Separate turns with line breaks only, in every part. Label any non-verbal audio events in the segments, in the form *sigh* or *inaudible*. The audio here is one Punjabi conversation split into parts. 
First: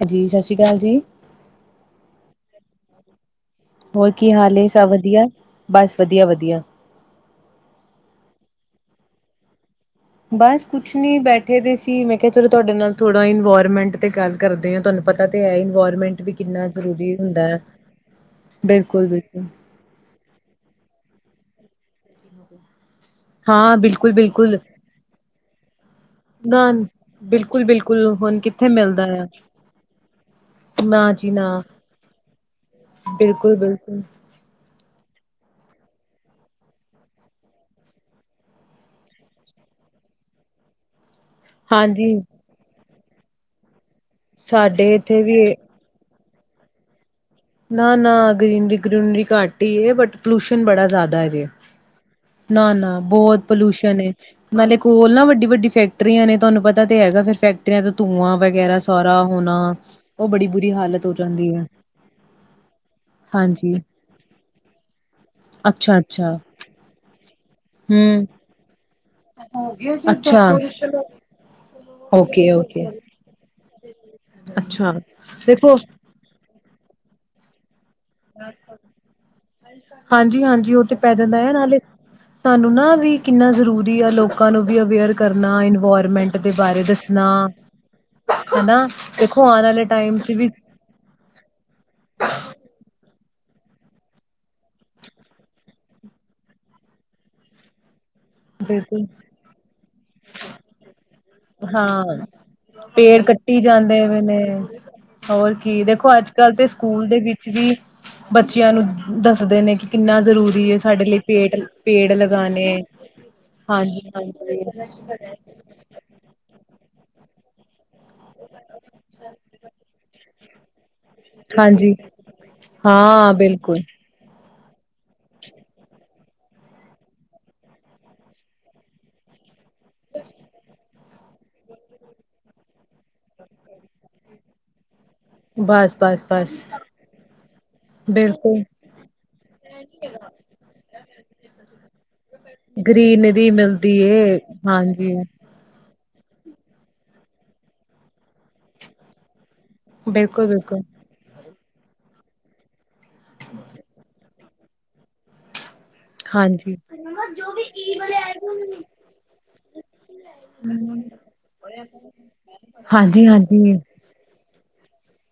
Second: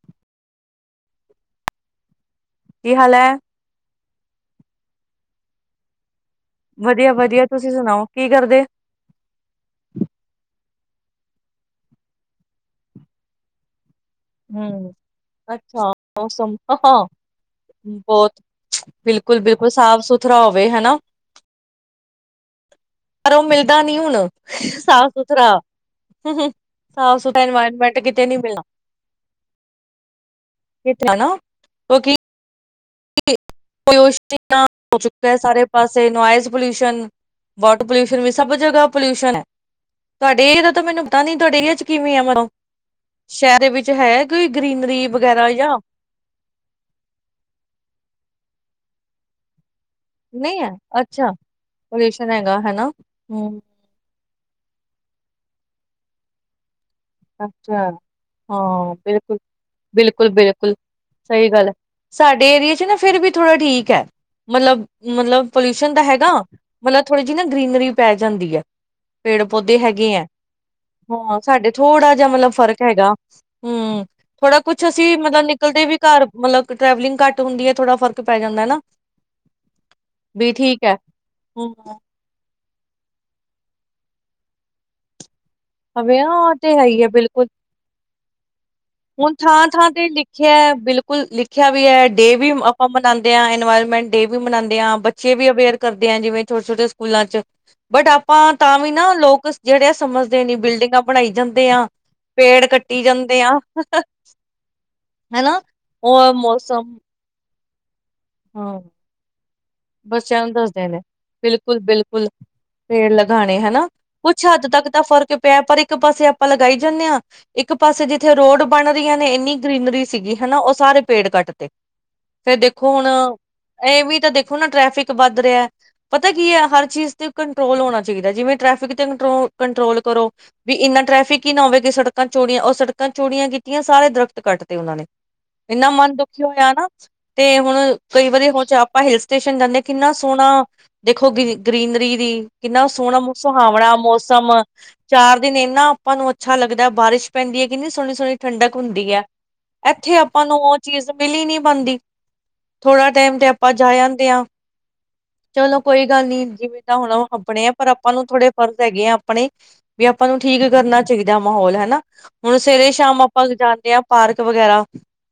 ਹਾਂ ਜੀ। ਸਤਿ ਸ਼੍ਰੀ ਅਕਾਲ ਜੀ
ਕੀ ਹਾਲ ਹੈ।
ਹੋਰ ਕੀ ਹਾਲ ਸਭ ਵਧੀਆ? ਬਸ ਵਧੀਆ ਵਧੀਆ।
ਵਧੀਆ ਵਧੀਆ ਤੁਸੀਂ ਸੁਣਾਓ ਕੀ ਕਰਦੇ।
ਬਸ ਕੁਛ ਨੀ ਬੈਠੇ ਦੇ ਸੀ ਮੈਂ ਕਿਹਾ ਚਲੋ ਤੁਹਾਡੇ ਨਾਲ ਥੋੜਾ ਇਨਵਾਰਮੈਂਟ ਤੇ। ਗੱਲ ਕਰਦੇ ਹਾਂ
ਹੂੰ,
ਤੁਹਾਨੂੰ ਪਤਾ ਤੇ ਹੈ
ਅੱਛਾ
ਇਨਵਾਇਰਮੈਂਟ ਵੀ
ਮੌਸਮ
ਕਿੰਨਾ
ਹਾਂ
ਜ਼ਰੂਰੀ ਹੁੰਦਾ ਹੈ
ਬਹੁਤ ਬਿਲਕੁਲ ਬਿਲਕੁਲ ਸਾਫ ਸੁਥਰਾ ਹੋਵੇ ਹਨਾ। ਪਰ ਉਹ
ਹਾਂ
ਮਿਲਦਾ ਨੀ
ਬਿਲਕੁਲ
ਹੁਣ
ਬਿਲਕੁਲ
ਸਾਫ ਸੁਥਰਾ
ਨਾ
ਸਾਫ਼ ਸੁਥਰਾ
ਬਿਲਕੁਲ
ਇਨਵਾਇਰਮੈਂਟ
ਬਿਲਕੁਲ
ਕਿਤੇ ਨੀ
ਹੁਣ
ਮਿਲਣਾ
ਕਿੱਥੇ ਮਿਲਦਾ ਐ ਨਾ
ਕਿਤੇ
ਜੀ ਨਾ।
ਕਿਉਂਕਿ
ਬਿਲਕੁਲ ਬਿਲਕੁਲ
ਪੋਲਿਊਸ਼ਨ ਹੋ ਚੁੱਕਾ ਹੈ ਸਾਰੇ ਪਾਸੇ ਨੋਇਜ਼ ਪੋਲਿਊਸ਼ਨ, ਵਾਟਰ ਪੋਲਿਊਸ਼ਨ, ਵੀ ਸਭ ਜਗ੍ਹਾ ਪੋਲਿਊਸ਼ਨ ਹੈ ਤੁਹਾਡੇ ਇਹਦਾ ਤਾਂ ਮੈਨੂੰ ਪਤਾ ਨੀ ਤੁਹਾਡੇ ਚ
ਹਾਂਜੀ
ਕਿਵੇਂ ਆ ਮਨੋਂ ਸ਼ਹਿਰ ਦੇ ਵਿੱਚ ਹੈ ਕੋਈ
ਸਾਡੇ
ਗਰੀਨਰੀ
ਇੱਥੇ ਵੀ
ਵਗੈਰਾ ਜਾਂ
ਨਾ-ਨਾ ਗ੍ਰੀਨਰੀ ਗਰੁਨਰੀ ਘੱਟ ਬਟ
ਨਹੀਂ
ਪੋਲੂਸ਼ਨ
ਹੈ
ਬੜਾ ਜ਼ਾਦਾ ਹੈ
ਅੱਛਾ
ਜੇ
ਪੋਲਿਊਸ਼ਨ ਹੈਗਾ ਹਨਾ
ਨਾ-ਨਾ ਬਹੁਤ
ਹਮ
ਪੋਲੂਸ਼ਨ ਏ ਨਾਲੇ ਕੋਲ ਨਾ ਵੱਡੀ-ਵੱਡੀ ਫੈਕਟਰੀਆਂ ਨੇ ਤੁਆਨੂੰ ਪਤ ਤਾਦੇ ਹੈਗਾ ਫਿਰ ਫੈਕਟਰੀਆਂ
ਅੱਛਾ
ਤੋਂ ਧੂੰਆਂ ਵਗੈਰਾ
ਹਾਂ
ਸਾਰਾ
ਬਿਲਕੁਲ,
ਹੋਨਾ ਔ
ਬਿਲਕੁਲ,
ਬੜੀ ਬੁਰੀ
ਬਿਲਕੁਲ
ਹਾਲਤ ਹੋ
ਸਹੀ
ਜਾਂਦੀ ਐ
ਗੱਲ ਹੈ। ਸਾਡੇ ਏਰੀਏ ਚ ਨਾ ਫਿਰ ਵੀ ਥੋੜਾ ਠੀਕ ਐ ਮਤਲਬ ਮਤਲਬ ਪੋਲਿਊਸ਼ਨ ਤਾਂ ਹੈਗਾ
ਅੱਛਾ-ਅੱਛਾ
ਮਤਲਬ ਥੋੜ ਜੀ ਨਾ ਗਰੀਨਰੀ ਪੈ
ਹੂੰ
ਜਾਂਦੀ ਐ ਪੇੜ-ਪੌਦੇ ਹੈਗੇ ਐਂ
ਅੱਛਾ
ਹਾਂ ਸਾਡੇ। ਥੋੜ੍ਹਾ ਜਿਹਾ ਮਤਲਬ ਫਰਕ
ਓਕੇ-ਓਕੇ
ਹੈਗਾ। ਹੰ ਥੋੜਾ ਕੁਛ
ਅੱਛਾ
ਅਸੀਂ ਮਤਲਬ
ਦੇਖੋ
ਨਿਕਲਦੇ ਵੀ ਘਰ ਮਤਲਬ ਟਰੈਵਲਿੰਗ ਘੱਟ ਹੁੰਦੀ ਐ ਵੀ
ਹਾਂਜੀ-ਹਾਂਜੀ ਔ
ਠੀਕ
ਤੇ
ਹੈ
ਪੈ ਜਾਂਦਾ ਯਾ
ਹੂੰ,
ਨਾਲੇ ਤੁਾਨੂੰ ਨਾ ਵੀ ਕਿੰਨਾ ਜ਼ਰੂਰੀ ਆ ਲੋਕਾਂ ਨੂੰ ਵੀ ਅਵੇਅਰ ਕਰ ਕਰਨਾ ਇਨਵਾਰਮੈਂਟ ਦੇ
ਹਾਂ
ਬਾਰੇ ਦੱਸਨਾ।
ਹੁਨ ਥਾਂ-ਥਾਂ ਤੇ
ਚ ਵੀ
ਲਿਖਿਐ ਬਿਲਕੁਲ ਲਿਖਿਆ ਵੀ ਐ ਡੇ ਵੀ ਆਪਾਂ ਮਨਾਨ ਦੇ ਇਨਵਾਇਰਮੈਂਟ ਡੇ ਵੀ ਮਨਾਉਂਦੇ ਆਾਂ ਬੱਚੇ ਵੀ ਅਵੇਅਰ ਕਰਦੇ ਆ ਜਿਵੇਂ ਛੋਟੇ ਛੋਟੇ ਸਕੂਲਾਂ ਚ। ਬਟ ਆਪਾਂ ਤਾਂ ਵੀ
ਬਿਲਕੁਲ
ਨਾ ਲੋਕ ਜਿਹੜੇ ਸਮਝਦੇ ਨੀ ਬਿਲਡਿੰਗਾਂ ਬਣਾਈ ਜਾਂਦੇ ਆਂ ਪੇੜ ਕੱਟੀ ਜਾਂਦੇ ਆਂ।
ਹੋਏ ਨੇ ਹੋਰ ਕੀ ਦੇਖੋ ਅੱਜ
ਉਹ
ਕੱਲ ਤੇ
ਮੌਸਮ
ਸਕੂਲ ਦੇ ਵਿੱਚ ਜੀ। ਬੱਚਿਆਂ
ਹਾਂ
ਨੂੰ ਦੱਸਦੇ ਨੇ ਕਿ ਕਿੰਨਾ
ਬੱਚਿਆਂ ਨੂੰ
ਜ਼ਰੂਰੀ ਹੈ
ਦੱਸਦੇ ਨੇ
ਸਾਡੇ ਲਈ ਪੇਟ ਪੇੜ
ਬਿਲਕੁਲ-ਬਿਲਕੁਲ
ਲਗਾਉਣੇ।
ਪੇੜ ਲਗਾਉਣੇ ਹਨਾ ਕੁੱਛ ਹੱਦ ਤੱਕ ਤਾਂ ਫ਼ਰਕ ਪਿਆ ਪਰ ਇੱਕ ਪਾਸੇ ਆਪਾਂ ਲਗਾਈ ਜਾਂਨੇ ਹਾਂ ਇੱਕ ਪਾਸੇ ਜਿੱਥੇ ਰੋਡ ਬਣ ਰਹੀਆਂ ਨੇ ਇੰਨੀ ਗ੍ਰੀਨਰੀ ਸੀਗੀ। ਹਨਾ ਉਹ ਸਾਰੇ ਪੇੜ ਕੱਟ ਤੇ
ਹਾਂਜੀ
ਫੇਰ ਦੇਖੋ ਹੁਣ
ਹਾਂ ਬਿਲਕੁਲ।
ਇਹ ਵੀ ਤਾਂ ਦੇਖੋ ਨਾ ਟ੍ਰੈਫਿਕ ਵੱਧ ਰਿਹਾ ਏ ਪਤਾ ਕੀ ਹੈ ਹਰ ਚੀਜ਼ ਤੇ ਕੰਟਰੋਲ ਹੋਣਾ ਚਾਹੀਦਾ ਏ ਜਿਵੇਂ ਟ੍ਰੈਫਿਕ ਤੇ ਕੰਟਰੋਲ ਕੰਟਰੋਲ ਕਰੋ ਵੀ ਇੰਨਾ ਟ੍ਰੈਫਿਕ ਹੀ ਨਾ ਹੋਵੇਗੀ ਸੜਕਾਂ ਚੋੜੀਆਂ ਉਹ ਸੜਕਾਂ ਚੋੜੀਆਂ ਕੀਤੀਆਂ ਸਾਰੇ ਦਰਖਤ ਕੱਟ ਤੇ ਉਹਨਾਂ ਨੇ। ਇਨਾ
ਬਸ
ਮਨ
ਬਸ
ਦੁਖੀ
ਬਸ
ਹੋਇਆ ਨਾ। ਤੇ ਹੁਣ ਕਈ ਵਾਰੀ
ਬਿਲਕੁਲ
ਹੋ ਚ ਆਪਾਂ ਹਿਲ ਸਟੇਸ਼ਨ ਜਾਂਨੇ ਕਿੰਨਾ ਸੋਹਣਾ ਦੇਖੋ ਗਰੀ ਗ੍ਰਰੀਨਰੀ ਦੀ ਕਿੰਨਾ ਸੋਹਣਾ ਮੋਸ
ਗ੍ਰੀਨਰੀ
ਸੁਹਾਵਣਾ
ਮਿਲਦੀ ਏ
ਮੌਸਮ
ਹਾਂਜੀ
ਚਾਰ ਦਿਨ ਏਨਾ ਤੁਆਨੂੰ ਅੱਛਾ ਲੱਗਦੈ ਬਾਰਿਸ਼ ਪੈਂਦੀ ਐ ਕਿੰਨੀ ਸੋਨੀ-ਸੋਨੀ ਠੰਡਕ ਹੁੰਦੀ ਐ। ਐਥੇ
ਬਿਲਕੁਲ
ਆਪਾਂ ਨੂੰ ਔ
ਬਿਲਕੁਲ
ਚੀਜ਼ ਮਿਲੀ ਨੀ। ਬਨਦੀ। ਥੋੜ੍ਹਾ ਟਾਈਮ ਤੇ ਆਪਾਂ ਜਾ ਆਂਦੇ ਆਂ। ਚਲ ਕੋਈ ਗੱਲ ਨੀ
ਹਾਂਜੀ
ਜਿਵੇਂ ਤਾਂ ਹੋਨਾਂ ਔ ਆਪਣੇ ਆ ਪਰ ਆਪਾਂ ਨੂੰ ਥੋੜੇ ਫਰਜ਼ ਹੈਗੇ ਆ ਆਪਣੇ ਈ ਆਪਾਂ ਨੂੰ ਠੀਕ ਕਰਨਾ ਚਾਹੀਦਾ ਮਾਹੌਲ ਹਨਾ ਹੁਣ ਸਵੇਰੇ ਸ਼ਾਮ
ਹਾਂਜੀ
ਆਪਾਂ
ਹਾਂਜੀ
ਜਾਂਦੇ ਆਂ ਪਾਰਕ ਵਗੈਰਾ।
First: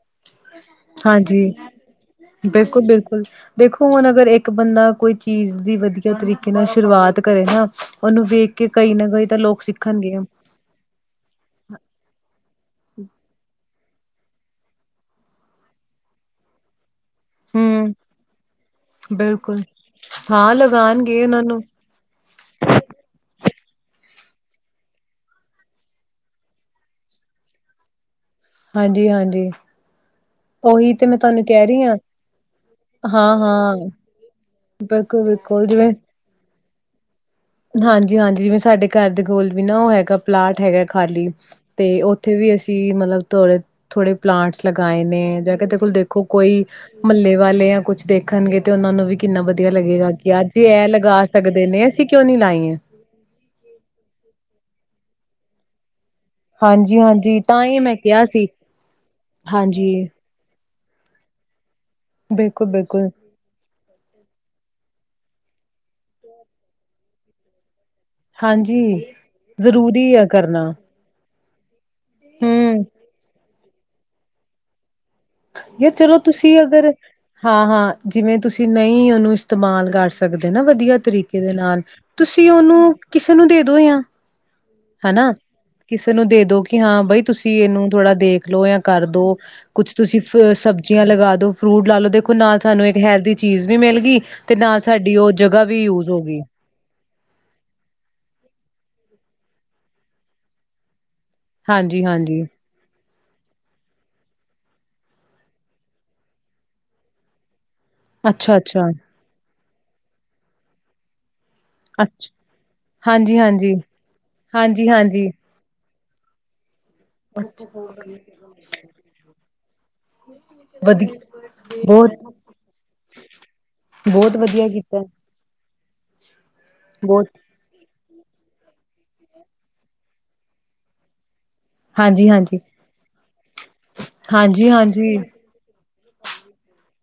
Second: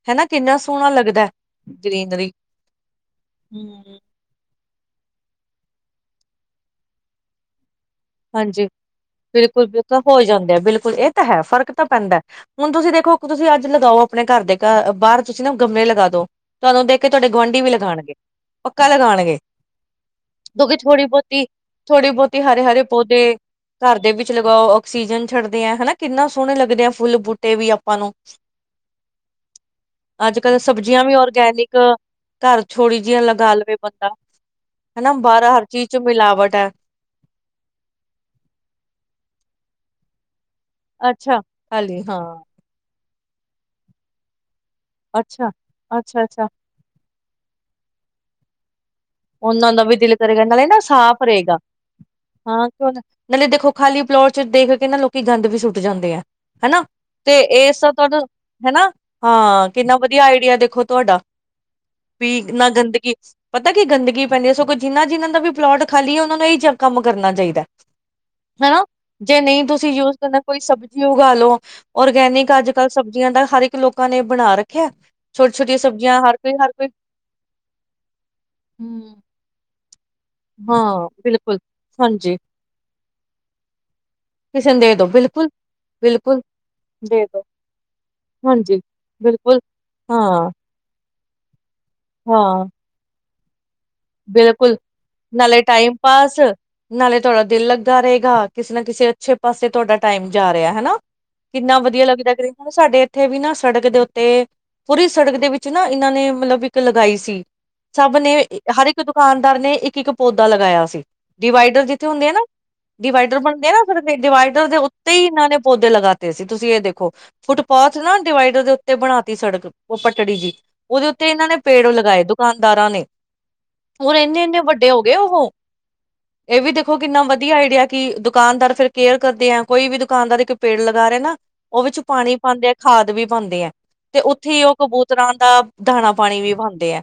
ਹੇਨਾ ਕਿੰਨਾ ਸੋਨਾ ਲੱਗਦੈ।
ਹਾਂਜੀ ਬਿਲਕੁਲ- ਬਿਲਕੁਲ ਦੇਖੋ
ਹਮ
ਹੁਨ ਅਗਰ ਏਕ ਬੰਦਾ ਕੋਈ। ਚੀਜ਼ ਦੀ ਵਧੀਆ ਤਰੀਕੇ ਨਾਲ ਸ਼ੁਰੂਵਾਤ ਕਰੇ ਨਾ। ਉਹਨੂੰ ਵੇਖ
ਹਾਂਜੀ,
ਕੇ ਕਈ ਨਾ ਕਈ ਤਾਂ ਲੋਕ
ਬਿਲਕੁਲ ਬਿਲਕ
ਸਿੱਖਣਗੇ
ਹੋਈ ਜਾਂਦੈ ਬਿਲਕੁਲ ਏ ਤਾਂ ਹੈ ਫ਼ਰਕ ਤਾਂ ਪੈਂਦੈ ਹੁਨ ਤੁਸੀਂ ਦੇਖੋ ਤੁਸੀਂ ਅੱਜ ਲਗਾਓ ਆਪਣੇ ਘਰ ਦੇ ਘ ਬਾਰ ਤੁਸੀਂ ਨਾ ਗਮਲੇ ਲਗਾ ਦੋ ਤੁਆਨੂੰ ਦੇਖ ਕੇ ਤੁਆਡੇ ਗੁਆਂਢੀ ਵੀ
ਹਮ
ਲਗਾਨਗੇ, ਪੱਕਾ ਲਗਾਨਗੇ,
ਬਿਲਕੁਲ ਹਾਂ
ਕਿਉਂਕਿ ਥੋੜੀ
ਲਗਾਉਣਗੇ ਉਹਨਾਂ
ਬਹੁਤੀ
ਨੂੰ
ਥੋੜੀ ਬਹੁਤੀ ਹਰੇ ਹਰੇ ਏ ਘਰ ਦੇ ਵਿੱਚ ਲਗਾਓ ਔਕਸੀਜਨ ਛੱਡਦੇ ਐਂ ਹੇਨਾਂ ਕਿੰਨਾ ਸੋਹਨੇ ਲੱਗਦੇ ਐਂ ਫੁੱਲ ਬੂਟੇ ਵੀ ਆਪਾਂ ਨੂੰ।
ਹਾਂਜੀ ਹਾਂਜੀ
ਅੱਜ-ਕੱਲ
ਉਹੀ
ਸਬਜੀਆਂ
ਤੇ
ਵੀ
ਮੈਂ ਤੁਹਾਨੂੰ ਕਹਿ
ਔਰਗੈਨਿਕ
ਰਹੀ ਹਾਂ
ਘਰ ਥੌੜੀ ਜਿਯਾਂ
ਹਾਂ
ਲਗਾ
ਹਾਂ
ਲਵੇ ਬੰਦਾ ਹੇਨਾ
ਬਿਲਕੁਲ
ਬਾਰ ਹਰ
ਬਿਲਕੁਲ
ਚੀਜ ਚ ਮਿਲਾਵਟ ਐ।
ਹਾਂਜੀ ਹਾਂਜੀ ਜਿਵੇਂ ਸਾਡੇ ਘਰ ਦੇ ਕੋਲ ਵੀ ਨਾ ਉਹ ਹੈਗਾ ਪਲਾਟ ਹੈਗਾ ਖਾਲੀ
ਅੱਛਾ
ਤੇ
ਖਾਲੀ ਹਾਂ
ਉੱਥੇ ਵੀ ਅਸੀਂ ਮਤਲਬ ਥੋੜੇ ਥੋੜੇ ਪਲਾਂਟਸ ਲਗਾਏ ਨੇ
ਅੱਛਾ
ਜਾਂ ਕਿਤੇ ਕੋਲ
ਅੱਛਾ
ਦੇਖੋ
ਅੱਛਾ
ਕੋਈ ਮਹੱਲੇ ਵਾਲੇ ਜਾਂ ਕੁਛ ਦੇਖਣਗੇ ਤੇ ਉਹਨਾਂ ਨੂੰ ਵੀ ਕਿੰਨਾ ਵਧੀਆ
ਉਹਨਾਂ ਦਾ ਵੀ
ਲੱਗੇਗਾ
ਦਿਲ
ਕਿ
ਕਰੇਗਾ
ਅੱਜ
ਨਾਲੇ ਨਾ
ਇਹ
ਸਾਫ਼
ਲਗਾ
ਰਹੇਗਾ
ਸਕਦੇ ਨੇ ਅਸੀਂ ਕਿਉਂ ਨੀ
ਹਾਂ
ਲਾਈਏ
ਕਿਣੇ ਦੇਖੋ ਖਾਲੀ ਪਲੋਟ ਚ ਦੇਖ ਕੇ ਨਾ ਲੋਕੀ ਗੰਦ ਵੀ ਸੁੱਟ ਜਾਂਦੇ ਐ ਹਨਾ
ਹਾਂਜੀ-ਹਾਂਜੀ
ਤੇ
ਤਾਂ ਹੀ
ਇਸ
ਮੈਂ
ਤੁਹਾਨੂੰ
ਕਿਹਾ ਸੀ
ਹਨਾ ਹਾਂ
ਹਾਂਜੀ
ਕਿੰਨਾ ਵਧੀਆ ਆਈਡੀਆ ਦੇਖੋ ਤੁੋਡਾ ਪੀਗ ਨਾ
ਬਿਲਕੁਲ-ਬਿਲਕੁਲ
ਗੰਦਗੀ ਪਤਾ ਗੰਦਗੀ ਪੈਂਦੀ ਹੈ ਸਗੋਂ ਜਿੰਨਾ ਜਿੰਨਾ ਦਾ ਵੀ ਪਲੋਟ ਖਾਲੀ ਹੈ ਉਹਨਾਂ ਨੂੰ ਇਹੀ ਜਿਆ ਕੰਮ ਕਰਨਾ ਚਾਹੀਦਾ
ਹਾਂਜੀ
ਹਨਾ ਜੇ ਨਹੀਂ ਤੁਸੀਂ
ਜ਼ਰੂਰੀ
ਯੂਜ
ਆ
ਕਰਨਾ ਕੋਈ ਸਬਜ਼ੀ ਉਗਾ ਲੋ ਔਰਗੈਨਿਕ ਅੱਜ
ਹੂੰ
ਕੱਲ੍ਹ ਸਬਜ਼ੀਆਂ ਦਾ ਹਰ ਇੱਕ ਲੋਕਾਂ ਨੇ ਬਣਾ ਰੱਖਿਆ ਛੋਟੀ ਛੋਟੀਆਂ
ਯਾਰ ਚਲੋ
ਸਬਜ਼ੀਆਂ ਹਰ ਕੋਈ
ਤੁਸੀਂ
ਹਰ ਕੋਈ
ਅਗਰ ਹਾਂ ਹਾਂ ਜਿਵੇਂ ਤੁਸੀਂ ਨਹੀਂ ਉਹਨੂੰ ਇਸਤੇਮਾਲ ਕਰ ਸਕ ਸਕਦੇ ਨਾ ਵਧੀਆ
ਹਾਂ
ਤਰੀਕੇ ਦੇ
ਬਿਲਕੁਲ
ਨਾਲ
ਹਾਂਜੀ
ਤੁਸੀਂ ਉਹਨੂੰ ਕਿਸੇ ਨੂੰ ਦੇ ਦੋ ਜਾਂ
ਕਿਸੇ ਨੂੰ ਦੇ ਦੋ
ਹਨਾ
ਬਿਲਕੁਲ
ਕਿਸੇ ਨੂੰ
ਬਿਲਕੁਲ
ਦੇ ਦੋ ਕਿ ਹਾਂ ਬਾਈ
ਦੇ ਦੋ
ਤੁਸੀਂ ਇਹਨੂੰ ਥੋੜਾ ਦੇਖ ਲਓ ਜਾਂ
ਹਾਂਜੀ
ਕਰਦੋ
ਬਿਲਕੁਲ
ਕੁਛ ਤੁਸੀਂ
ਹਾਂ
ਫਿਰ ਸਬਜ਼ੀਆਂ ਲਗਾ ਦੋ ਫਰੂਟ ਲਾ ਲੋ ਦੇਖੋ ਨਾਲ
ਹਾਂ
ਸਾਨੂੰ ਇੱਕ ਹੈਲਦੀ ਚੀਜ਼ ਵੀ ਮਿਲ ਗਈ ਤੇ
ਬਿਲਕੁਲ
ਨਾਲ ਸਾਡੀ ਉਹ
ਨਾਲੇ
ਜਗ੍ਹਾ ਵੀ
ਟਾਈਮ
ਯੂਜ ਹੋ
ਪਾਸ
ਗਈ
ਨਾਲੇ ਥੋੜਾ ਦਿਲ ਲੱਗਾ ਰਹੇਗਾ ਕਿਸੇ ਨਾ ਕਿਸੇ ਅੱਛੇ ਪਾਸੇ ਤੁਹਾਡਾ ਟਾਈਮ ਜਾ ਰਿਹਾ ਹਨਾ ਕਿੰਨਾ
ਹਾਂਜੀ
ਵਧੀਆ ਲੱਗਦਾ
ਹਾਂਜੀ
ਕਰੀਬ ਸਾਡੇ ਉੱਥੇ ਵੀ ਨਾ ਸੜਕ ਦੇ ਉੱਤੇ ਪੂਰੀ ਸੜਕ ਦੇ ਵਿੱਚ ਨਾ ਇਹਨਾਂ ਨੇ ਮਤਲਬ ਇੱਕ ਲਗਾਈ ਸੀ ਸਭ ਨੇ
ਅੱਛਾ
ਹਰ
ਅੱਛਾ
ਇੱਕ ਦੁਕਾਨਦਾਰ ਨੇ ਇੱਕ ਇੱਕ ਪੌਦਾ ਲਗਾਇਆ ਸੀ ਡਿਵਾਈਡਰ ਜਿੱਥੇ ਹੁੰਦੇ ਆ
ਅੱਛਾ
ਨਾ
ਹਾਂਜੀ
ਡਿਵਾਈਡਰ ਬਣਦੇ ਆ
ਹਾਂਜੀ
ਨਾ ਫਿਰ ਡਿਵਾਈਡਰ ਦੇ
ਹਾਂਜੀ
ਉੱਤੇ ਹੀ
ਹਾਂਜੀ
ਇਹਨਾਂ ਨੇ ਪੌਦੇ ਲਗਾ ਸੀ ਤੁਸੀਂ ਇਹ ਦੇਖੋ ਹਾਂ ਫੁਟ ਪਾਥ ਨਾ ਡਿਵਾਈਡਰ ਦੇ ਉੱਤੇ ਬਣਾ ਤੀ ਸੜਕ ਉਹ ਪਟੜੀ ਜੀ ਉਹਦੇ
ਵਧੀਆ
ਉੱਤੇ ਇਹਨਾਂ ਨੇ ਪੇੜ
ਬਹੁਤ
ਲਗਾਏ ਦੁਕਾਨਦਾਰਾਂ ਨੇ ਹੁਣ
ਬਹੁਤ
ਇੰਨੇ ਇੰਨੇ
ਵਧੀਆ
ਵੱਡੇ ਹੋ
ਕੀਤਾ
ਗਏ ਉਹੋ ਇਹ ਵੀ ਦੇਖੋ ਕਿੰਨਾ
ਬਹੁਤ
ਵਧੀਆ ਆਈਡੀਆ ਕਿ ਦੁਕਾਨਦਾਰ ਫਿਰ ਕੇਅਰ ਕਰਦੇ ਆ ਕੋਈ ਵੀ ਦੁਕਾਨਦਾਰ ਇੱਕ ਪੇੜ ਲਗਾ ਰਹੇ ਨਾ ਉਹ ਵਿੱਚ ਪਾਣੀ
ਹਾਂਜੀ-ਹਾਂਜੀ,
ਪਾਉਂਦੇ ਆ ਖਾਦ ਵੀ ਪਾਉਂਦੇ ਹੈ ਤੇ ਉੱਥੇ ਹੀ ਉਹ
ਹਾਂਜੀ-ਹਾਂਜੀ
ਕਬੂਤਰਾਂ ਦਾ ਦਾਣਾ ਪਾਣੀ ਵੀ ਪਾਉਂਦੇ ਆ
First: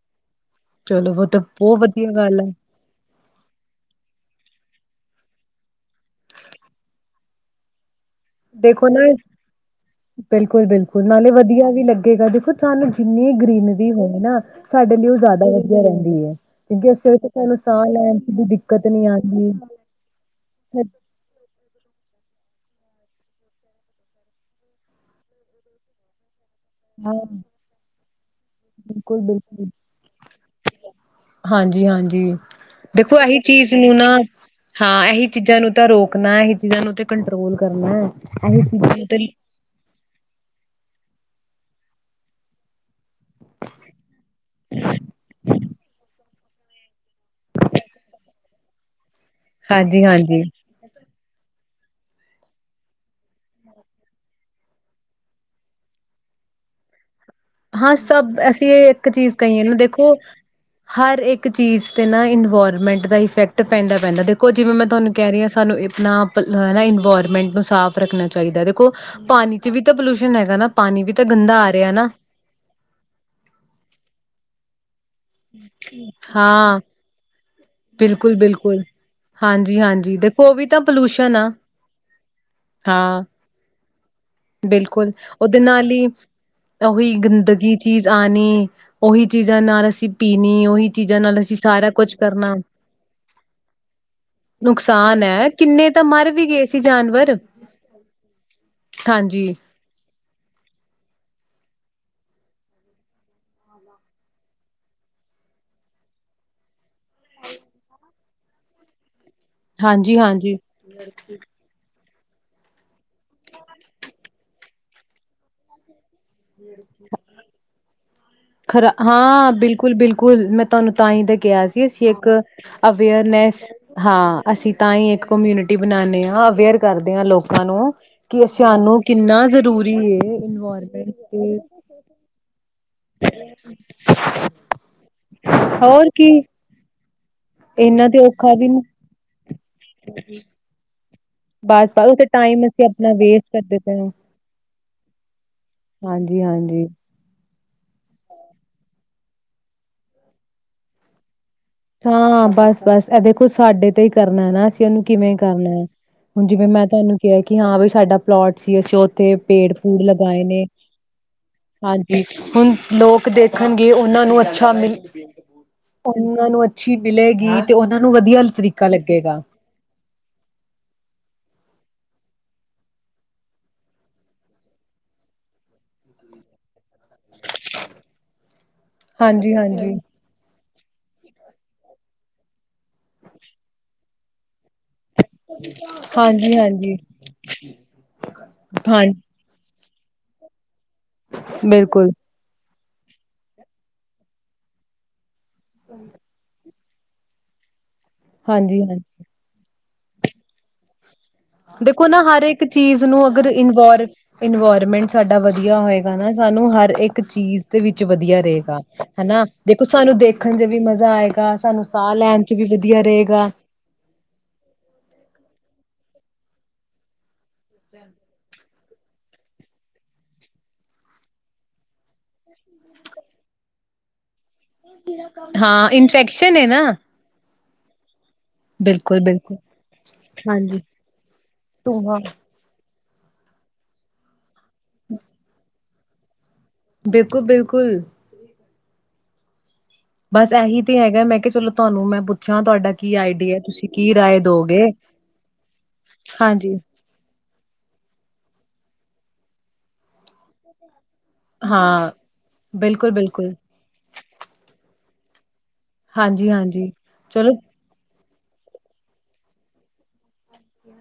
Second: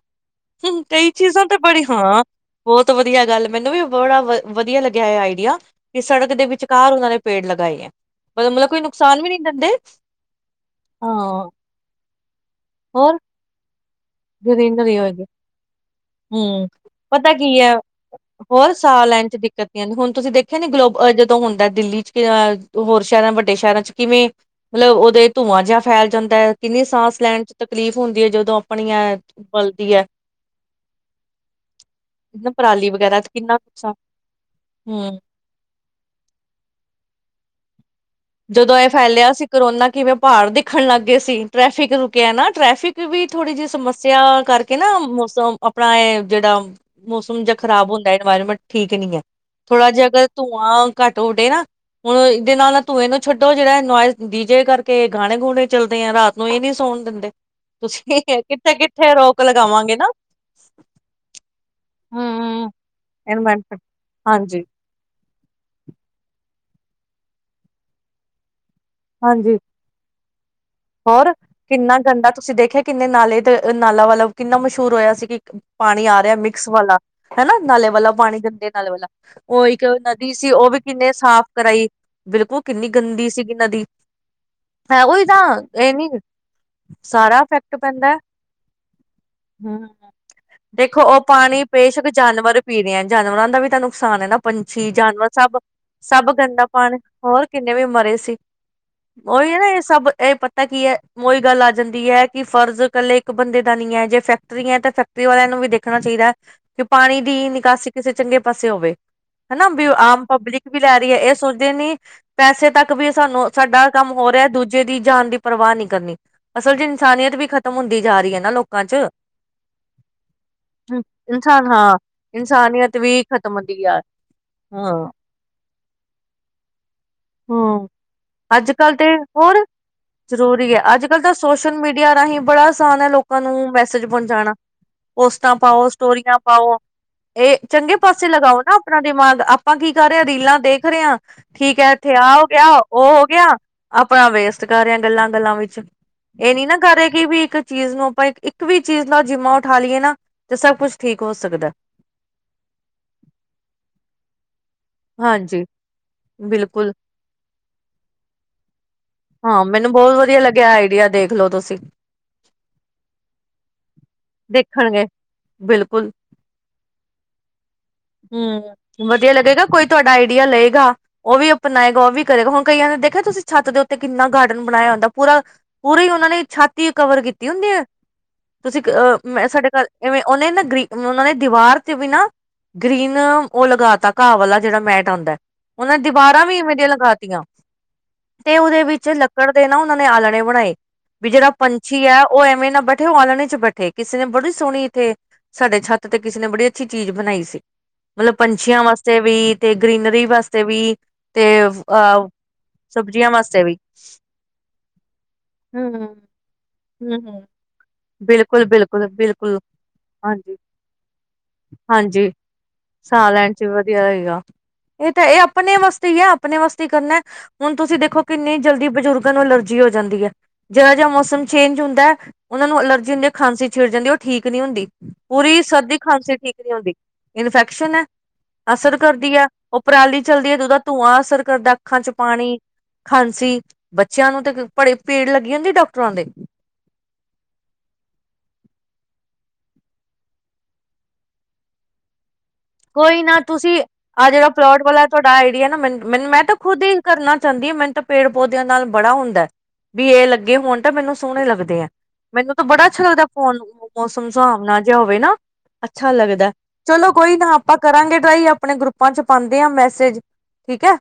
ਹੁਨ ਕਈ
ਚਲੋ ਵੋ ਤਾਂ
ਚੀਜ਼ਾਂ ਤੇ
ਬਹੁਤ
ਬੜੀ
ਵਧੀਆ
ਹਾਂ
ਗੱਲ ਐ।
ਬਹੁਤ ਵਧੀਆ ਵਧੀਆ ਗੱਲ ਮੈਨੂੰ ਵੀ ਬੜਾ ਵ ਵਧੀਆ ਲੱਗਿਆ ਹੈ ਆਈਡੀਆ ਕਿ ਸੜਕ ਦੇ ਵਿਚਕਾਰ ਉਹਨਾਂ ਨੇ ਪੇੜ ਲਗਾਏ ਹੈ ਮਤਲਬ ਮਤਲਬ ਕੋਈ
ਦੇਖੋ ਨਾ
ਨੁਕਸਾਨ ਵੀ ਨਹੀਂ ਦਿੰਦੇ
ਬਿਲਕੁਲ ਬਿਲਕੁਲ
ਹਾਂ
ਨਾਲੇ ਵਧੀਆ ਵੀ ਲੱਗੇਗਾ ਦੇਖੋ ਸਾਨੂੰ
ਹੋਰ
ਜਿੰਨੀ ਗ੍ਰਨਰੀ
ਗਰੀਨਰੀ ਹੋਏਗੀ
ਰਹਿੰਦੀ ਐ
ਹਂ
ਕਿਉਂਕਿ ਅਸੀਂ
ਪਤਾ
ਸਾਨੂੰ
ਕੀ ਹੈ
ਸਾਹ ਲੈਣ ਚ ਵੀ
ਹੋਰ
ਦਿੱਕਤ
ਸਾਹ
ਨੀ
ਲੈਣ ਚ
ਆਂਦੀ।
ਦਿੱਕਤ ਨਹੀ ਆਂਦੀ, ਹੁਣ ਤੁਸੀਂ ਦੇਖਿਆ ਨੀ ਗਲੋਬ ਜਦੋਂ ਹੁੰਦਾ ਦਿੱਲੀ ਚ ਕੀ ਅ ਹੋਰ ਸ਼ਹਿਰਾਂ ਵੱਡੇ ਸ਼ਹਿਰਾਂ ਚ ਕਿਵੇਂ ਮਤਲਬ ਉਹਦੇ ਧੂੰਆਂ ਜਿਹਾ ਫੈਲ ਜਾਂਦਾ ਹੈ ਕਿੰਨੀ ਸਾਂਸ ਲੈਣ ਚ ਤਕਲੀਫ਼ ਹੁੰਦੀ ਹੈ ਜਦੋਂ ਆਪਣੀਆਂ
ਬਿਲਕੁਲ ਬਿਲਕੁਲ
ਬਲਦੀ ਹੈ
ਹਾਂਜੀ ਹਾਂਜੀ
ਨਾ ਪਰਾਲੀ
ਦੇਖੋ
ਵਗੈਰਾ ਤੇ
ਇਹੀ
ਕਿੰਨਾ
ਚੀਜ਼
ਨੁਕਸਾਨ
ਨੂੰ ਨਾ ਹਾਂ
ਹੂੰ
ਇਹੀ ਚੀਜ਼ਾਂ ਨੂੰ ਤਾਂ ਰੋਕਣਾ ਇਹੀ ਚੀਜ਼ਾਂ ਨੂੰ ਤੇ ਕੰਟਰੋਲ ਕੀ ਕਰਨਾ ਐ
ਜਦੋਂ ਇਹ ਫੈਲਿਆ ਸੀ ਕਰੋਨਾ ਕਿਵੇਂ ਭਾੜ ਦੀਖ ਦੇਖਣ ਲੱਗ ਗਏ ਸੀ ਟ੍ਰੈਫਿਕ ਰੁਕਿਆ ਨਾ ਟ੍ਰੈਫਿਕ ਫਿਰ ਵੀ ਥੋੜ੍ਹੀ ਜਿਹੀ ਸਮੱਸਿਆ ਕਰਕੇ ਨਾ ਮੌਸਮ ਆਪਣਾ ਇਹ *unintelligible* ਮੌਸਮ ਜਾਂ ਖ਼ਰਾਬ ਹੁੰਦਾ ਇਨਵਾਇਰਮੈਂਟ ਠੀਕ ਨਹੀਂ ਹੈ ਥੋੜ੍ਹਾ ਜਿਹਾ ਅਗਰ
ਹਾਂਜੀ-ਹਾਂਜੀ,
ਧੂੰਆਂ ਘੱਟ ਉਡੇ ਨਾ ਹੁਣ ਇਹਦੇ ਨਾਲ ਧੂੰਏ ਨੂੰ ਛੱਡੋ ਜਿਹੜਾ ਨੋਇਜ਼ ਡੀ ਜੇ ਕਰਕੇ ਗਾਣੇ ਗੂਣੇ ਚੱਲਦੇ ਆ ਰਾਤ ਨੂੰ ਇਹ ਨੀ ਸੌਣ ਦਿੰਦੇ
ਹਾਂ
ਤੁਸੀਂ
ਸਭ ਅਸੀਂ
ਕਿੱਥੇ
ਇਹ ਇੱਕ
ਕਿੱਥੇ
ਚੀਜ਼
ਰੋਕ
ਕਹੀਏ ਨਾ
ਲਗਾਵਾਂਗੇ
ਦੇਖੋ ਹਰ ਇੱਕ ਚੀਜ਼ ਤੇ ਨਾ
ਹਮ
ਇਨਵਾਇਰਮੈਂਟ ਦਾ ਇਫੈਕਟ
ਇਨਵਾਇਰਮੈਂਟ
ਪੈਂਦਾ ਪੈਂਦਾ ਦੇਖੋ
ਹਾਂਜੀ
ਜਿਵੇਂ ਮੈਂ ਤੁਹਾਨੂੰ ਕਹਿ ਰਹੀ ਹਾਂ ਸਾਨੂੰ ਆਪਣਾ ਆਪ ਨਾ ਇਨਵਾਇਰਮੈਂਟ ਨੂੰ ਸਾਫ਼ ਰੱਖਣਾ ਚਾਹੀਦਾ ਅਤੇ
ਹਾਂਜੀ
ਪਾਣੀ ਚ ਵੀ ਤਾਂ ਪੋਲ ਨ ਹੈਗਾ ਪਾਣੀ ਵੀ ਤਾਂ
ਹੋਰ
ਗੰਦਾ ਆ ਰਿਹਾ
ਕਿੰਨਾ
ਨਾ
ਗੰਦਾ ਤੁਸੀਂ ਦੇਖਿਆ ਕਿੰਨੇ ਨਾਲੇ ਤੇ ਨਾਲਾ ਵਾਲਾ ਕਿੰਨਾ ਮਸ਼ਹੂਰ ਹੋਇਆ ਸੀ ਕਿ, ਪਾਣੀ ਆ ਰਿਹਾ ਮਿਕਸ
ਹਾਂ
ਵਾਲਾ ਹੈਨਾ, ਨਾਲੇ ਵਾਲਾ
ਬਿਲਕੁਲ
ਪਾਣੀ ਗੰਦੇ
ਬਿਲਕੁਲ
ਨਾਲੇ ਵਾਲਾ, ਉਹ
ਹਾਂਜੀ
ਇੱਕ
ਹਾਂਜੀ
ਨਦੀ
ਦੇਖੋ
ਸੀ ਉਹ ਵੀ
ਤਾਂ
ਕਿੰਨੇ
ਪੋਲਿਊਸ਼ਨ
ਸਾਫ਼
ਆ
ਕਰਾਈ, ਬਿਲਕੁਲ ਕਿੰਨੀ
ਹਾਂ
ਗੰਦੀ ਸੀਗੀ ਨਦੀ ਹੈ
ਬਿਲਕੁਲ,
ਉਹੀ ਤਾਂ
ਉਹਦੇ ਨਾਲ
ਇਹ
ਹੀ
ਨੀ,
ਉਹੀ
ਸਾਰਾ ਇਫੈਕਟ
ਗੰਦਗੀ ਚੀਜ਼
ਪੈਂਦਾ,
ਆਣੀ ਉਹੀ ਚੀਜ਼ਾਂ
ਹਮ,
ਨਾਲ ਅਸੀਂ ਪੀਣੀ ਉਹੀ
ਦੇਖੋ ਉਹ
ਚੀਜ਼ਾਂ ਨਾਲ ਅਸੀਂ
ਪਾਣੀ
ਸਾਰਾ
ਬੇਸ਼ਕ
ਕੁਛ ਕਰਨਾ
ਜਾਨਵਰ ਪੀ ਰੇਹਾ ਜਾਨਵਰਾਂ ਦਾ ਵੀ ਤਾਂ ਨੁਕਸਾਨ ਹੈ ਨਾ ਪੰਛੀ
ਨੁਕਸਾਨ
ਜਾਨਵਰ
ਹੈ
ਸਭ,
ਕਿੰਨੇ ਤਾਂ
ਸਭ
ਮਰ ਵੀ
ਗੰਦਾ
ਗਏ ਸੀ
ਪਾਣੀ,
ਜਾਨਵਰ
ਹੋਰ ਕਿੰਨੇ ਵੀ ਮਰੇ ਸੀ।
ਹਾਂਜੀ
ਉਹੀ ਨਾ ਇਹ ਸਭ ਇਹ *unintelligible* ਤਾਂ ਕੀ ਹੈ, ਉਹੀ ਗੱਲ ਆ ਜਾਂਦੀ ਹੈ ਕਿ ਫਰਜ਼ ਕੱਲੇ ਇੱਕ ਬੰਦੇ ਦਾ ਨੀ ਹੈ ਜੇ ਫੈਕਟਰੀ ਹੈ ਤਾਂ ਫੈਕਟਰੀ ਵਾਲਿਆਂ ਨੂੰ ਵੀ ਦੇਖਣਾ ਚਾਹੀਦਾ ਹੈ। ਕਿ ਪਾਣੀ ਦੀ ਨਿਕਾਸੀ ਕਿਸੇ ਚੰਗੇ ਪਾਸੇ ਹੋਵੇ ਹਨਾ ਵੀ ਆਮ
ਹਾਂਜੀ-ਹਾਂਜੀ,
ਪਬਲਿਕ ਵੀ ਲੈ ਰਹੀ ਹੈ ਇਹ ਸੋਚਦੇ ਨੇ ਪੈਸੇ ਤੱਕ ਵੀ ਸਾਨੂੰ ਸਾਡਾ ਕੰਮ ਹੋ ਰਿਹਾ ਦੂਜੇ ਦੀ ਜਾਨ ਦੀ ਪਰਵਾਹ ਨੀ ਕਰਨੀ ਅਸਲ ਚ ਇਨਸਾਨੀਅਤ ਵੀ ਖ਼ਤਮ ਹੁੰਦੀ ਜਾ ਰਹੀ ਹੈ ਨਾ ਲੋਕਾਂ
ਖਰਾ
ਚ
ਹਾਂ ਬਿਲਕੁਲ ਬਿਲਕੁਲ, ਮੈਂ ਤੁਹਾਨੂੰ ਤਾਂਹੀ ਤਾਂ ਕਿਹਾ
ਇਨਸਾਨ
ਸੀ
ਹਾਂ
ਅਸੀਂ ਇੱਕ
ਇਨਸਾਨੀਅਤ ਵੀ ਖ਼ਤਮ
ਅਵੇਅਰਨੈਸ
ਹੁੰਦੀ ਆ
ਹਾਂ ਅਸੀਂ ਤਾਂ
ਹਾਂ
ਹੀ ਇੱਕ ਕਮਿਊਨਿਟੀ ਬਣਾਉਦੇ ਹਾਂ ਅਵੇਅਰ ਕਰਦੇ ਹਾਂ ਲੋਕ ਹੈਲੋ, ਕਿ
ਅੱਜ ਕੱਲ
ਸਾਨੂੰ
ਤੇ
ਕਿੰਨਾ ਜ਼ਰੂਰੀ ਇਨਵਾਇਰਨਮੈਂਟ--ਇਨਵਾਇਰਨਮੈਂਟ
ਸ਼ੋਸ਼ਲ ਮੀਡੀਆ ਰਾਹੀਂ ਬੜਾ ਨੁਕਸਾਨ ਹੈ ਲੋਕਾਂ ਨੂੰ ਮੈਸੇਜ ਪਹੁੰਚਾਣਾ, ਪੋਸਟਾਂ ਪਾਓ
ਹੋਰ ਕੀ
ਸਟੋਰੀਆਂ ਪਾਓ ਇਹ ਚੰਗੇ
ਇੰਨਾ ਤੇ
ਪਾਸੇ
ਔਖਾ
ਲਗਾਓ
ਵੀ
ਨਾ
ਨੀ
ਆਪਣਾ ਦਿਮਾਗ ਆਪਾਂ ਕੀ ਕਰ ਰਹੇ ਰੀਲਾਂ ਦੇਖ ਰਹੇ ਆ ਠੀਕ ਐ
ਬਸ-ਬਸ
ਇੱਥੇ
ਉਹ ਤੇ
ਆਹ ਹੋ ਗਿਆ
ਟਾਈਮ ਅਸੀਂ ਆਪਣਾ
ਉਹ ਹੋ
ਵੇਸਟ
ਗਿਆ,
ਕਰਦੇ ਪਏ ਆ।
ਆਪਣਾ ਵੇਸਟ ਕਰ ਰਿਹਾ ਗੱਲਾਂ ਗੱਲਾਂ ਵਿੱਚ, ਇਹ ਨੀ ਨਾ
ਹਾਂਜੀ-ਹਾਂਜੀ,
ਕਰ ਰਹੇ ਕਿ ਵੀ ਇੱਕ ਚੀਜ਼ ਨੂੰ ਆਪਾਂ ਇਕ ਵੀ ਚੀਜ਼ ਦਾ ਜਿੰਮਾ ਉਠਾ ਲਈਏ ਨਾ, ਤੇ ਸਭ ਕੁੱਛ ਠੀਕ ਹੋ ਸਕਦਾ।
ਹਾਂ ਬਸ ਬਸ ਇਹ ਦੇਖੋ ਸਾਡੇ ਤੇ ਹੀ ਕਰਨਾ ਹੈ ਨਾ ਅਸੀਂ ਤੁਹਾਨੂੰ ਕਿਵੇਂ
ਹਾਂਜੀ
ਕਰਨਾ ਹੈ, ਹੁਣ ਜਿਵੇਂ ਮੈਂ
ਬਿਲਕੁਲ
ਤੁਹਾਨੂੰ ਕਿਹਾ ਕਿ ਹਾਂ ਬਈ ਸਾਡਾ ਪਲੋਟ ਸੀ ਅਸੀਂ ਉਥੇ
ਹਾਂ
ਪੇੜ
ਮੈਨੂੰ
ਪੂੜ
ਬਹੁਤ ਵਧੀਆ
ਲਗਾਏ ਨੇ,
ਲੱਗਿਆ ਆਈਡੀਆ ਦੇਖਲੋ ਤੁਸੀਂ
ਹਾਂਜੀ ਹੁਣ ਲੋਕ ਦੇਖਣਗੇ ਉਹਨਾਂ ਨੂੰ ਅੱਛਾ ਮਿਲ,
ਦੇਖਣਗੇ ਬਿਲਕੁਲ
ਉਹਨਾਂ ਨੂੰ ਅੱਛੀ ਮਿਲੇਗੀ ਤੇ ਉਹਨਾਂ ਨੂੰ ਵਧੀਆ ਤਰੀਕਾ
ਹੂੰ ਵਧੀਆ
ਲੱਗੇਗਾ
ਕੋਈ ਤੁਹਾਡਾ ਆਈਡੀਆ ਲਏਗਾ, ਉਹ ਵੀ ਅਪਣਾਏਗਾ ਉਹ ਵੀ ਕਹੇਗਾ ਹੁਣ ਕਈਆਂ ਨੇ ਦੇਖਿਆ ਤੁਸੀਂ ਛੱਤ ਦੇ ਉੱਤੇ ਕਿੰਨਾ ਗਾਰਡਨ ਬਣਾਇਆ ਹੁੰਦਾ ਪੂਰਾ, ਪੂਰੀ ਉਹਨਾਂ ਨੇ ਛੱਤ ਹੀ ਕਵਰ ਕੀਤੀ ਹੁੰਦੀ ਹੈ। ਤੁਸੀਂ ਅ ਮੈਂ
ਹਾਂਜੀ
ਸਾਡੇ ਘਰ
ਹਾਂਜੀ
ਇਵੇਂ ਉਹਨੇ ਨਾ ਗਰੀ ਉਹਨਾਂ ਨੇ ਦੀਵਾਰ ਤੇ ਵੀ ਨਾ, ਗ੍ਰੀਨ ਉਹ ਲਗਾ ਤਾ ਘਾਹ ਵਾਲਾ ਜਿਹੜਾ ਮੈਟ ਆਉਂਦਾ, ਉਹ ਨੇ ਦੀਵਾਰਾਂ
ਹਾਂਜੀ
ਵੀ ਇਵੇਂ ਦੀਆਂ
ਹਾਂਜੀ
ਲਗਾਤੀਆਂ, ਤੇ ਉਹਦੇ
ਹਾਂ
ਵਿੱਚ ਲੱਕੜ ਦੇ ਨਾ ਉ ਉਹਨੇ ਆਲਣੇ ਬਣਾਏ ਵੀ ਜਿਹੜਾ ਪੰਛੀ
ਬਿਲਕੁਲ
ਹੈ ਉਹ ਐਵੇਂ ਨਾ ਬਟ ਔ ਆਲਣੇ ਚ ਬੈਠੇ ਕਿਸੇ ਨੇ ਬੜੀ ਸੋਹਣੀ ਇੱਥੇ ਸਾਡੇ ਛੱਤ ਤੇ ਕਿਸੇ ਨੇ ਬੜੀ ਅੱਛੀ ਚੀਜ਼ ਬਣਾਈ ਸੀ ਮਤਲਬ
ਹਾਂਜੀ
ਪੰਛੀਆਂ ਵਾਸਤੇ
ਹਾਂਜੀ
ਵੀ ਤੇ ਗ੍ਰਰੀਨਰੀ ਵਾਸਤੇ ਵੀ ਤੇ
ਦੇਖੋ ਨਾ
ਅ
ਹਰ ਇੱਕ ਚੀਜ਼ ਨੂੰ
ਸਬਜ਼ੀਆਂ
ਅਗਰ
ਵਾਸਤੇ ਵੀ
ਇਨਵਾਰ-ਇਨਵਾਇਰਮੈਂਟ ਸਾਡਾ ਵਧੀਆ ਹੋਏਗਾ ਨਾ
ਹੂੰ-ਹੂੰ-ਹੂੰ
ਸਾਨੂੰ ਹਰ ਇੱਕ ਚੀਜ਼ ਦੇ ਵਿੱਚ ਵਧੀਆ ਰਹੇਗਾ ਹੈਨਾ
ਬਿਲਕੁਲ-ਬਿਲਕੁਲ-ਬਿਲਕੁਲ
ਦੇਖੋ ਸਾਨੂੰ ਦੇਖਣ ਚ ਵੀ ਮਜ਼ਾ ਆਏਗਾ, ਸਾਨੂੰ ਸਾਹ
ਹਾਂਜੀ-ਹਾਂਜੀ
ਲੈਣ ਚ ਵੀ ਵਧੀਆ
ਸਾਹ
ਰਹੇਗਾ
ਲੈਣ ਚ ਵੀ ਵਧੀਆ ਰਹੇਗਾ ਇਹ ਤਾਂ ਇਹ ਆਪਣੇ ਵਾਸਤੇ ਹੀ ਹੈ ਆਪਣੇ ਵਾਸਤੇ ਹੀ ਕਰਨਾ ਹੁਣ ਤੁਸੀਂ ਦੇਖੋ ਕਿੰਨੀ ਜਲਦੀ ਬੁਜ਼ੁਰਗਾਂ ਨੂੰ ਅਲਰਜੀ ਹੋ ਜਾਂਦੀ ਹੈ ਜਿਹੜਾ ਜਿਹਾ ਮੌਸਮ ਚੇਂਜ ਹੁੰਦਾ ਹੈ ਉਹਨਾਂ ਨੂੰ ਅਲਰਜੀ ਹੁੰਦੀ ਖਾਂਸੀ ਛਿੜ ਜਾਂਦੀ ਹੈ ਉਹ ਠੀਕ ਨੀ ਹੁੰਦੀ ਪੂਰੀ
ਹਾਂ
ਸਰਦੀ ਖਾਂਸੀ ਠੀਕ
ਇਨਫੈਕਸ਼ਨ ਹੈ
ਨਹੀਂ
ਨਾ
ਹੁੰਦੀ ਇਨਫੈਕ ਸੁਨੈ ਅਸਰ ਕਰ
ਬਿਲਕੁਲ
ਦੀ ਆ
ਬਿਲਕੁਲ
ਉਹ ਪਰਾਲੀ ਚੱਲਦੀ ਹੈ ਤੇ ਉਹਦਾ
ਹਾਂਜੀ
ਧੂੰਆਂ ਅਸਰ ਕਰਦਾ ਅੱਖਾਂ ਚ
ਧੂੰਆਂ
ਪਾਣੀ ਖਾਂਸੀ ਬੱਚਿਆਂ ਨੂੰ ਤੇ ਬੜੀ ਭੀੜ ਲੱਗੀ ਹੁੰਦੀ ਡਾਕ ਟਰਾਂ ਡੇ
ਬਿਲਕੁਲ-ਬਿਲਕੁਲ ਬਸ ਇਹੀ ਤੇ ਹੈਗਾ ਮੈਂ ਕਿਹਾ ਚਲੋ ਤੁਹਾਨੂੰ ਮੈਂ ਪੁ
ਕੋਈ ਨਾ ਤੁਸੀਂ ਆਹ ਜਿਹੜਾ
ਦੋਗੇ
ਪਲੋਟ ਵਾਲਾ ਤੁਹਾਡਾ ਆਈਡੀਆ ਨਾ ਮੈਨੂੰ ਮੈਨੂੰ ਮੈਂ ਤਾਂ
ਹਾਂਜੀ
ਖੁਦ ਹੀ ਕਰਨਾ ਚਾਹੁੰਦੀ ਮੈਨੂੰ ਤਾਂ ਪੇੜ ਪੌਦਿਆਂ ਨਾਲ ਬੜਾ ਹੁੰਦਾ ਬਈ ਇਹ ਲੱਗੇ ਹੋਣ ਤਾਂ ਮੈਨੂੰ ਸੋਹਣੇ ਲੱਗਦੇ ਆ
ਹਾਂ
ਮੈਨੂੰ ਤਾਂ ਬੜਾ ਅੱਛਾ ਲੱਗਦਾ
ਬਿਲਕੁਲ-ਬਿਲਕੁਲ
ਫੋਨ ਮੌਸਮ ਸੁਹਾਵਣਾ ਜੇਹਾ ਹੋ ਨਾ ਅੱਛਾ ਲੱਗਦਾ ਚਲੋ ਕੋਈ ਨਾ ਆਪ ਕਰਾਂਗੇ ਟਰਾਈ ਆਪਣੇ ਗਰੁੱਪਾਂ ਚ ਪਾਉਂਦੇ ਆ ਮੈਸੇਜ ਠੀਕ ਹੈ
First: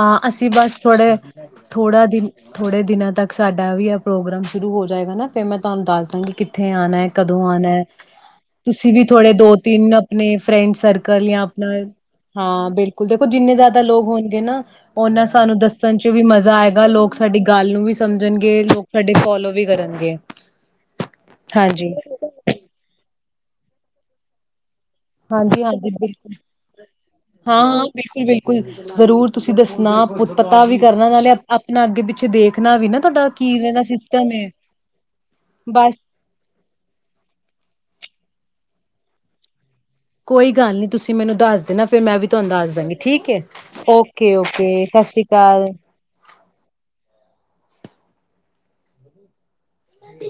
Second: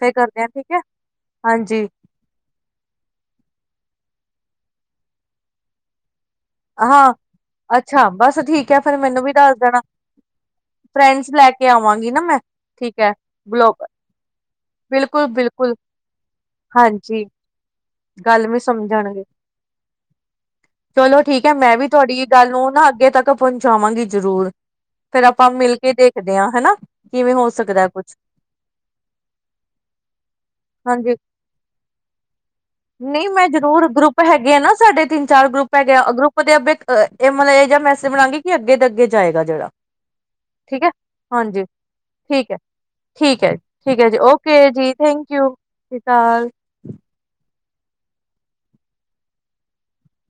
ਫੇਰ ਕਰਦੇ ਆ
ਅਸੀਂ
ਠੀਕ
ਬਸ
ਹੈ
ਥੋੜੇ
ਹਾਂਜੀ
ਥੋੜਾ ਦਿਨ ਥੋੜੇ ਦਿਨਾਂ ਤੱਕ ਸਾਡਾ ਵੀ ਪ੍ਰੋਗਰਾਮ ਸ਼ੁਰੂ ਹੋ ਜਾਏਗਾ ਨਾ ਫੇ ਮੈਂ ਤੁਹਾਨੂੰ ਦੱਸ ਦਾਂਗੀ ਕਿੱਥੇ ਆਉਣਾ
ਹਾਂ
ਹੈ ਕਦੋਂ ਆਉਣਾ ਹੈ
ਅੱਛਾ ਬਸ ਠੀਕ ਹੈ
ਤੁਸੀਂ
ਫੇਰ
ਵੀ
ਮੈਨੂੰ
ਥੋੜੇ ਦੋ
ਦੱਸ ਦੇਣਾ
ਤਿੰਨ ਆਪਣੇ ਫਰੈਂਡ ਸਰਕਲ
ਫਰੈਂਡਸ
ਜਾਂ
ਲੈ ਕੇ
ਆਪਣਾ
ਆਵਾਂਗੀ ਨਾ ਮੈਂ
ਹਾਂ
ਠੀਕ
ਬਿਲਕੁਲ
ਹੈ
ਦੇਖੋ ਜਿੰਨੇ
ਬਲੋ
ਜ਼ਿਆਦਾ ਲੋਕ ਹੋਣਗੇ ਨਾ ਉਹਨਾਂ
ਬਿਲਕੁਲ
ਸਾਨੂੰ
ਬਿਲਕੁਲ
ਦੱਸਣ ਚ ਵੀ ਮਜ਼ਾ ਆਏਗਾ ਲੋਕ
ਹਾਂਜੀ
ਸਾਡੀ ਗੱਲ ਨੂੰ ਵੀ
ਗੱਲ ਵੀ
ਸਮਝਣਗੇ ਲੋਕ ਸਾਡੇ
ਸਮਝਣਗੇ
ਫੋਲੋ ਵੀ ਕਰਨਗੇ
ਚਲੋ ਠੀਕ ਹੈ ਮੈਂ ਵੀ
ਹਾਂਜੀ
ਤੁਹਾਡੀ ਗੱਲ ਨੂੰ ਨਾ ਅੱਗੇ ਤੱਕ ਪਹੁੰਚਾਵਾਂਗੀ ਜ਼ਰੂਰ ਫੇਰ ਆਪਾਂ ਮਿਲ
ਹਾਂਜੀ-ਹਾਂਜੀ
ਕੇ
ਬਿਲਕੁਲ
ਦੇਖਦੇ ਹਾਂ ਹਨਾ ਕਿਵੇਂ ਹੋ
ਹਾਂ-ਹਾਂ
ਸਕਦਾ ਕੁਛ
ਬਿਲਕੁਲ-ਬਿਲਕੁਲ ਜ਼ਰੂਰ ਤੁਸੀਂ ਦੱਸਣਾ ਪੁ ਪਤਾ ਵੀ ਕਰਨਾ
ਹਾਂਜੀ
ਨਾਲੇ ਆਪਣਾ ਅੱਗੇ ਪਿੱਛੇ ਦੇਖਣਾ ਵੀ ਨਾ
ਨਹੀਂ
ਤੁਹਾਡਾ
ਮੈਂ
ਕਿਵੇਂ ਦਾ
ਜ਼ਰੂਰ ਗਰੁੱਪ
ਸਿਸਟਮ ਹੈ
ਹੈਗੇ ਆ ਨਾ ਸਾਡੇ ਤਿੰਨ ਚਾਰ ਗਰੁੱਪ ਹੈਗੇ ਆ
ਬਸ
ਗਰੁੱਪ ਦੇ ਆਗੇ ਮਤਲਬ ਏ ਜਿਆ ਮੈਸੇਜ ਬਣਾਂਗੀ ਕੀ ਅੱਗੇ ਦੇ ਅਗੇ ਗਿਰ ਜਾਏਗਾ ਜਿਹੜਾ
ਕੋਈ ਗੱਲ
ਠੀਕ
ਨੀ
ਹੈ
ਤੁਸੀਂ ਮੈਨੂੰ ਦੱਸ
ਹਾਂਜੀ
ਦੇ ਨਾ ਫਿਰ ਮੈਂ ਵੀ ਤੁਹਾਨੂੰ
ਠੀਕ ਹੈ
ਦੱਸ ਦਾਂਗੀ ਠੀਕ ਹੈ
ਠੀਕ ਹੈ ਜੀ ਓਕੇ
ਓਕੇ-ਓਕੇ
ਜੀ
ਸਤ ਸ੍ਰੀ
ਥੈਂਕ ਯੂ
ਅਕਾਲ
ਸਤਿ ਸ਼੍ਰੀ ਅਕਾਲ
ਨਾ ਤੀ